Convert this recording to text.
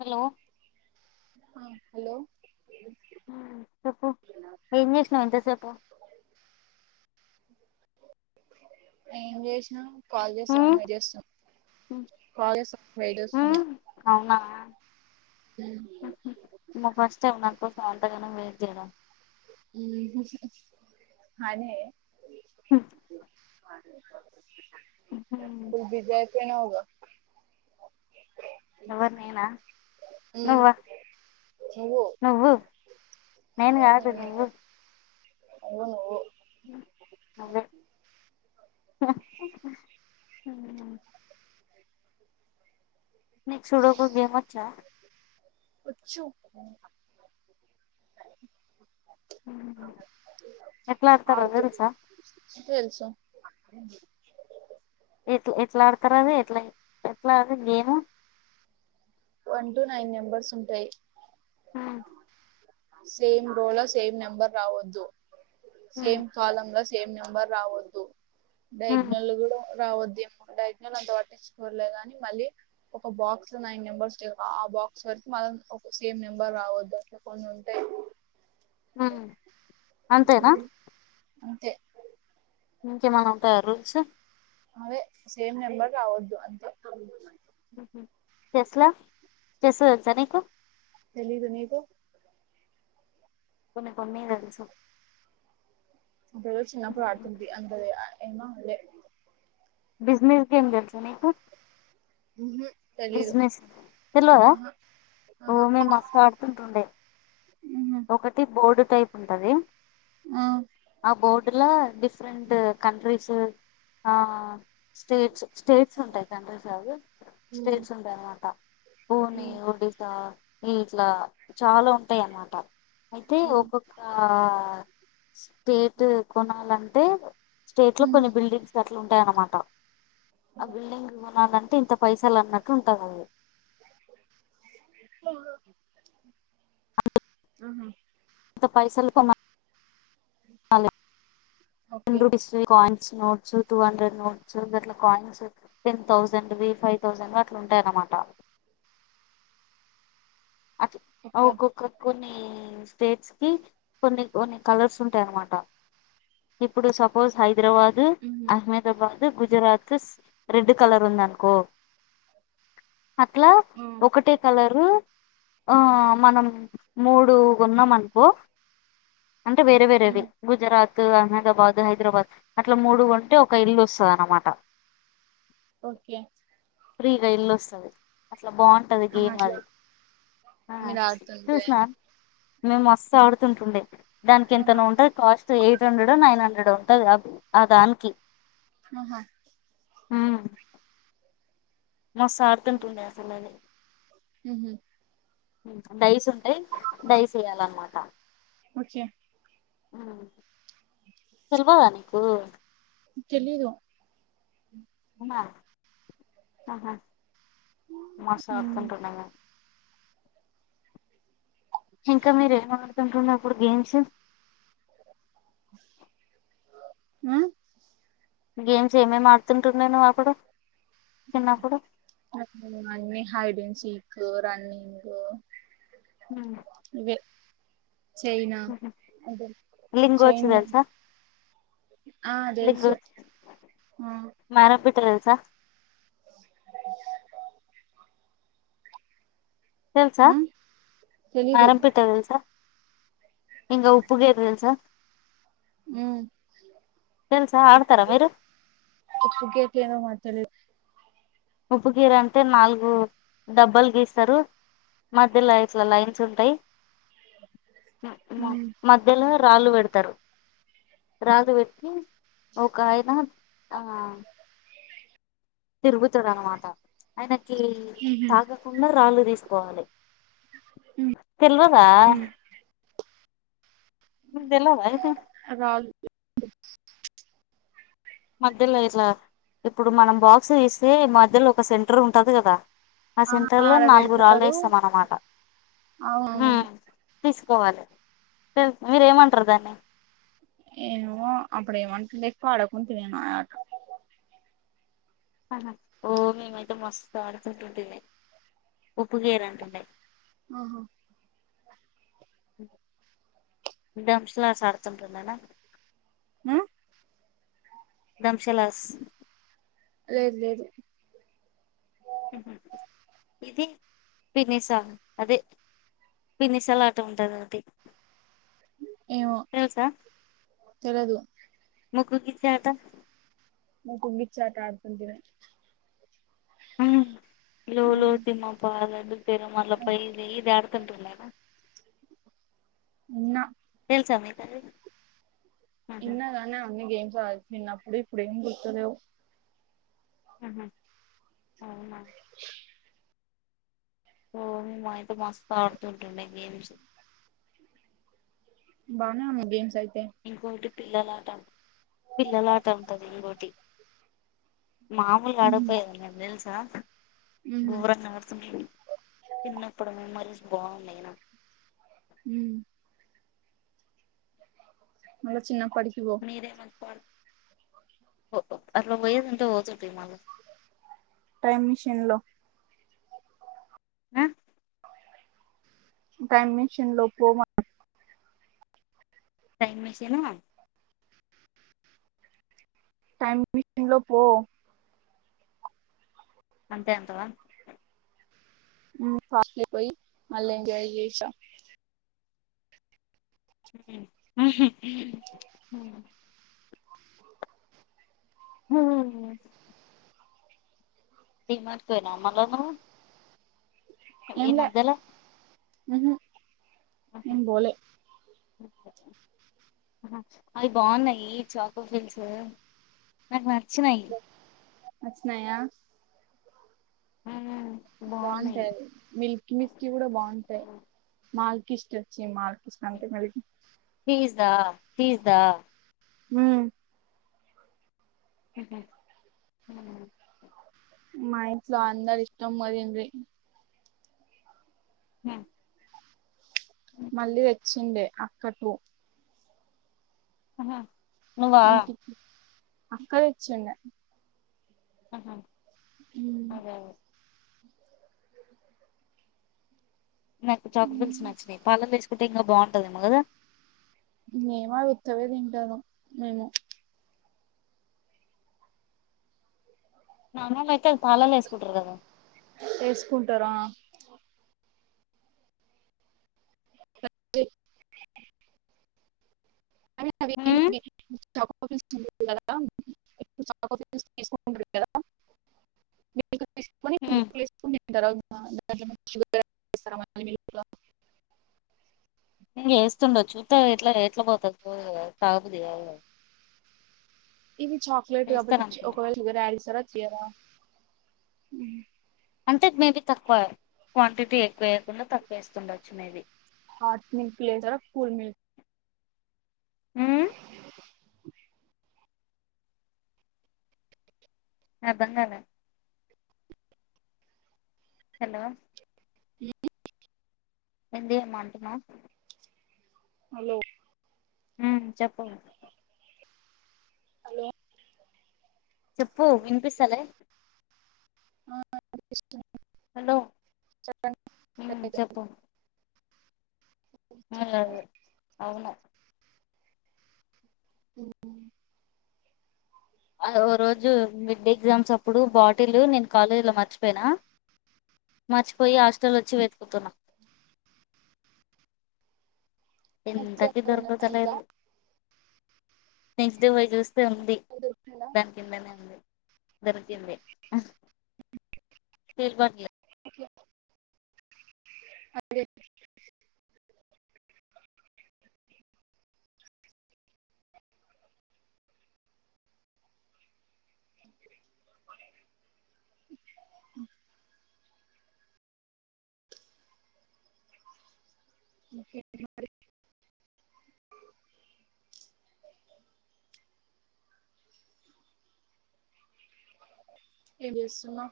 hello hello చెప్పు ఏం చేసినావు ఇంతసేపు ఎం చేశ్నవ్ కాలజవన్ వైజస్ కాన్ వైజస్ ఆ మా ఫస్ట్ ఏమ నాకు సొంతగానే వే జ అనే అ విజయ తనావుగా ఎవరి నేనా ఉమ్ నువ్వా నువ్వు నువ్వు నేను కాదు నువ్వు అవును అదే ఆ సూడకు గేమ వచ్చ ఉచ్చు ఎట్లా అడతారో ఆడుతూ తెలుసా తెలుసు ఎట్ ఎట్లా ఆడతారు అది ఎట్లా ఎట్లా ఆడదు game one to nine members ఉంటాయి హ సేమ్ రోల్ సేమ్ నెంబర్ రావద్దు సేమ్ కాలంగ సేమ్ నంబర్ రావదు డైగ్నల్ కూడా రావదు నైట్ అంత పట్టించుకోర్లేదుగాని మళ్ళీ ఒక బాక్స్ లో నైన్ మెంబర్స్ ఆ బాక్స్ వరకు మనం ఒక సేమ్ నెంబర్ రావద్దు అట్లా కొన్ని ఉంటాయి అంతేనా అంతే ఇంకేమనా ఉవుంటయ రూల్స్ అవే సేమ్ నెంబర్ రావద్దు అంత ఎట్లా చేస్ తెల్సా నికు తెలీదు నీకు కొన్ని కొన్ని అప్పుడ చిన్నప్పుడు ఆడుతుంది అంద ఎమ ఉళ బిజినెస్కి ఏం తెలుసా నీకు ఉమ్ హ్ బిజినెస్ తెల్వద ఆహా ఓ మే మస్త్ ఆడుతుంటుండే ఉహు ఒకటి బోర్డు టైప్ ఉంటది ఆ ఆ బోడ్ ఇలా డిఫరెంట్ కంట్రిస్ స్టేట్స్ స్టేట్స్ ఉంటాయి సంతోషారు ఉమ్ స్టేట్స్ ఉంటాయ అన్నమాట పూణ ఉమ్ ఒడిసా ఇట్లా చాలా ఉంటాయి అన్నమాట అయితే ఒక్కొక్క స స్టేట్ కొనాలని అంటే స్టేట్ లో ఉమ్ ఉమ్ కొన్ని బిల్డింగ్స్ అట్లా ఉంటాయి ఆన్నమాట, ఆ బిల్డింగ్ కొనాలంటే ఇంత పైసలు అన్నట్టు ఉంటుంది అది ఆహా అంత పైసలు కొ [unintelligible] okay notes two hundred notes అట్ల కాయిన్స్ టెన్ థౌసండ్వి ఫైవ్ థౌసండ్ అట్లా ఉంటాయ అన్నమాట అ ఓకే ఒక ఒకక స్టేట్స్ కి కొన్ని కొన్ని కాలర్స్ ఉంటాయి అనమాట ఇప్పుడు సపోజ్ హైదరాబాద్ ఉహు అహ్మదాబాద్ గుజరాత్ రెడ్ కలర్ ఉందనుకో అట్లా ఆ ఒకటే కలర్ రు ఆ మనం మూడు కొన్నాం అనుకో అంటే వేరే వేరేవి ఉమ్ గుజరాత్ త్ అహ్మదాబాద్ హైదరాబాద్ అట్లా మూడు కొంటే ఒక ఇల్లు వస్తది అనమాట ఓకే ఫ్రీగా ఇల్లొస్తది ట్లా బావుంటాది ఆహా గేమ్ అట్లా అది ఆ మీరు ఆడుతుంటే చూసినాం మేము మస్తు ఆడుతుంటుండే దానికి ఆహా ఎంతనో ఉంటది కాస్ట్ ఎయిట్ హండ్రెడో నైన్ హన్ ఈడొత్తది గాకు ఆ దానికి ఆహా ఊమ్ మా సార్ తింటుండే అసలది ఊహూ డైస్ ఉంటాయి డైస్ ఎయ్యాలన్నమాట ఓకే ఆ తెల్వదా నీకు ఓ తెలీదు ఔనా ఆహా మస్తు ఉమ్ ఆడుతుంటుండేన ఇంకా మీరేమ్ ఆడు తింటున్నప్పుడు గేమ్స్ మ్మ్ గేమ్స్ ఏమేమి ఆడుతుంటున్నావ్ అపుడు [inaudible] హాయ్ [unintelligible] చిక్కు రన్నింగ్ హూ ఇవే చైనా లింగోచ్చు చైనా తెలుసా ఆ తెలుసు లింగోచ్చు ఆ మారంపిట్ట తెలుసా తెలుసా ఆ తెలీదు మారంపిట్ట తెలుసా ఇంకా ఉప్పుగేరు తెలుసా మ్ తెలుసా ఆడతారా మీరు ఉప్పు [unintelligible] ఉప్పు గీర అంటే నాలుగు డబ్బాలు గీస్తరు మధ్యలో ఇట్లా లైన్స్ ఉంటయ్ మ మ మధ్యలో రాళ్లు తరు రాల్లు వెట్టి ఓకాయనా ఆ తిరుగుతడు అనమాట ఆయన కి తాకకుండా రాల్లు తీసుకోవాలి తెల్వదా మీకు దెల్వదా అయితే రాళ్ళు మధ్యలో ఇట్లా ఇప్పుడు మనం బాక్స్ తీస్తే మధ్యలో ఒక సెంటర్ ఉంటాది కదా ఆ సెంటర్ లో ఆడ నాలుగు పెడతారు రాల్లేస్తాం అన్నమాట అవును హ్మ్మ్ తీస్ పోవాలె తెల్స్ మీరేమంటరు దాన్ని ఏమో అప్పుడేమంటుడె ఎక్కు అడక్కుంటి నేను ఓ మేమైతే మస్తు ఆడుతుంటుంటిమి ఉప్పు గేరు అంటుండే ఆహా దంస్ లాడ్స్ ఆడుతుంటుండెనా ఆ ధంశలాస్ లేదు లేదు ఇది పినిస అదే పినిస లాట ఉంటుంద అండి ఏమో తెలదు ముక్కు గిచ్చే ఆట ముక్కుగిచ్చే ఆట ఆడుతుంటిమి మ్ లో లో తిమా పరాదు రు మళ్ల పోయిది [unintelligible] కంటలవా ఉన్నా సమేతంగా ఇన్నగానా అనగె [unintelligible] నిన్న అప్పుడు ఇప్పుడు ఏం గుర్తులేవు ఆహ అవునా ఒ మాయితే మస్త ఆడుతూంటండే గేమ్స్ బానే ఉన్నాయి గేమ్స్ అయ్ ఇంకొకటి పిల్లల ఆట పిల్లల ఆట ఉంటది ఇంకోటి మామూలుగాడ పోయద తెల్సా ఉహు గూరంగాడుతుంట చిన్నప్పుడమే మెమో బావుండు ఐనా హుమ్ మల్లోచిన్నా మీరేనా స్క్వాడ్ ఓ ఒ అట్ల పోయేది అంత ఒ జె టి నా టైమ్ మిషన్ లో ఆ టైమ్ మిషన్ లోపు మ టైమ్ మిషన్ ను టైం మిషన్ లో పో అంతే అంతవా కా పోయి మలే ఎంజాయ్ చేసి రా ఉహ్మ్ హ్మ్ డీమార్టు పొయినవ మల్లా నువ్వు ఈ మద్దల ఉహ్మ్ ఏం పోలే అవి బాగున్నాయి చాకో ఫిల్స్ ఉహ్మ్ వచ్చినయా ఉమ్ బాగుంటాయిది మిల్క్ మిస్ట్ కూడా బాగుంటాయి మాల్ కిష్టచ్చి మాల్ ఫీజ్ దా ఫీజ్ దా హ్మ్ మా ఇంట్లో అందరి ఇష్టం మరిన్రి హ్మ్ మళ్ళీ తెచ్చిండే అక్కకు ఉహ్మ్ ఎంత అక్క తెచ్చిండె ఆహా ఉమ్ నాకు చాకోఫిల్స్ నచ్చినాయి పాలల్లొ వేసుకుంటే ఇంకా బాగుంటాదేమో కదా మేమ ఉత్తవే తింటారు మేము నా నుమెట్ పాలల్లొ వేసుకుంటారు కదా వేసుకుంటారా [inaudible] ద్వి అవి ఏం చెప్ప చాకోఫిల్స్ తీసుకున్న కదా [inaudible] షుగర్ [inaudible] ఇ వేస్తుండ చూస్తా ఉత్తవి ఎట్లా రేట్లు పోతుంది తగుది కదా ఇవి చాక్లెట్ వేస్తారు కాబట్టి అనుకున్నా ఒకవేళ షుగర్ యాడిస్తారా జ్యమా అంటే మేబీ తక్కువ క్వాంటిటీ ఎక్కువ వేయకుండా తక్కువ వేస్తుండొచ్చు మేబీ హాట్ మిక్స్ చేసరా కూల్ మి హుమ్ అర్ధం కాల హలో హు ఏంది ఏమ్ అంటున్నావ్ హలో ఆ చెప్పు హలో చెప్పు వినిపిస్తలే ఆ [inaudible] హలో మ్ చెప్పు ఏమ్ లేదు అవును అవునా ఒకరోజు మిడ్డే ఎగ్జామ్స్ అప్పుడు బాటిలు నేను కాలేజీ లో మర్చిపోయినా మర్చిపోయి హాస్టల్ తులోచ్చి వెతుకుతున్నా నెక్స్ట్ డే ఎంతకి ఉందా ఉందా దొరుకుతలేదు నెక్స్ట్డే పోయ్ చుస్ తుంది దాని కిందనే ఉంది దొరికింది [unintelligible] బండ్లు ఓకే [inaudible] మ్ ఇంకే [inaudible] ఇదుసున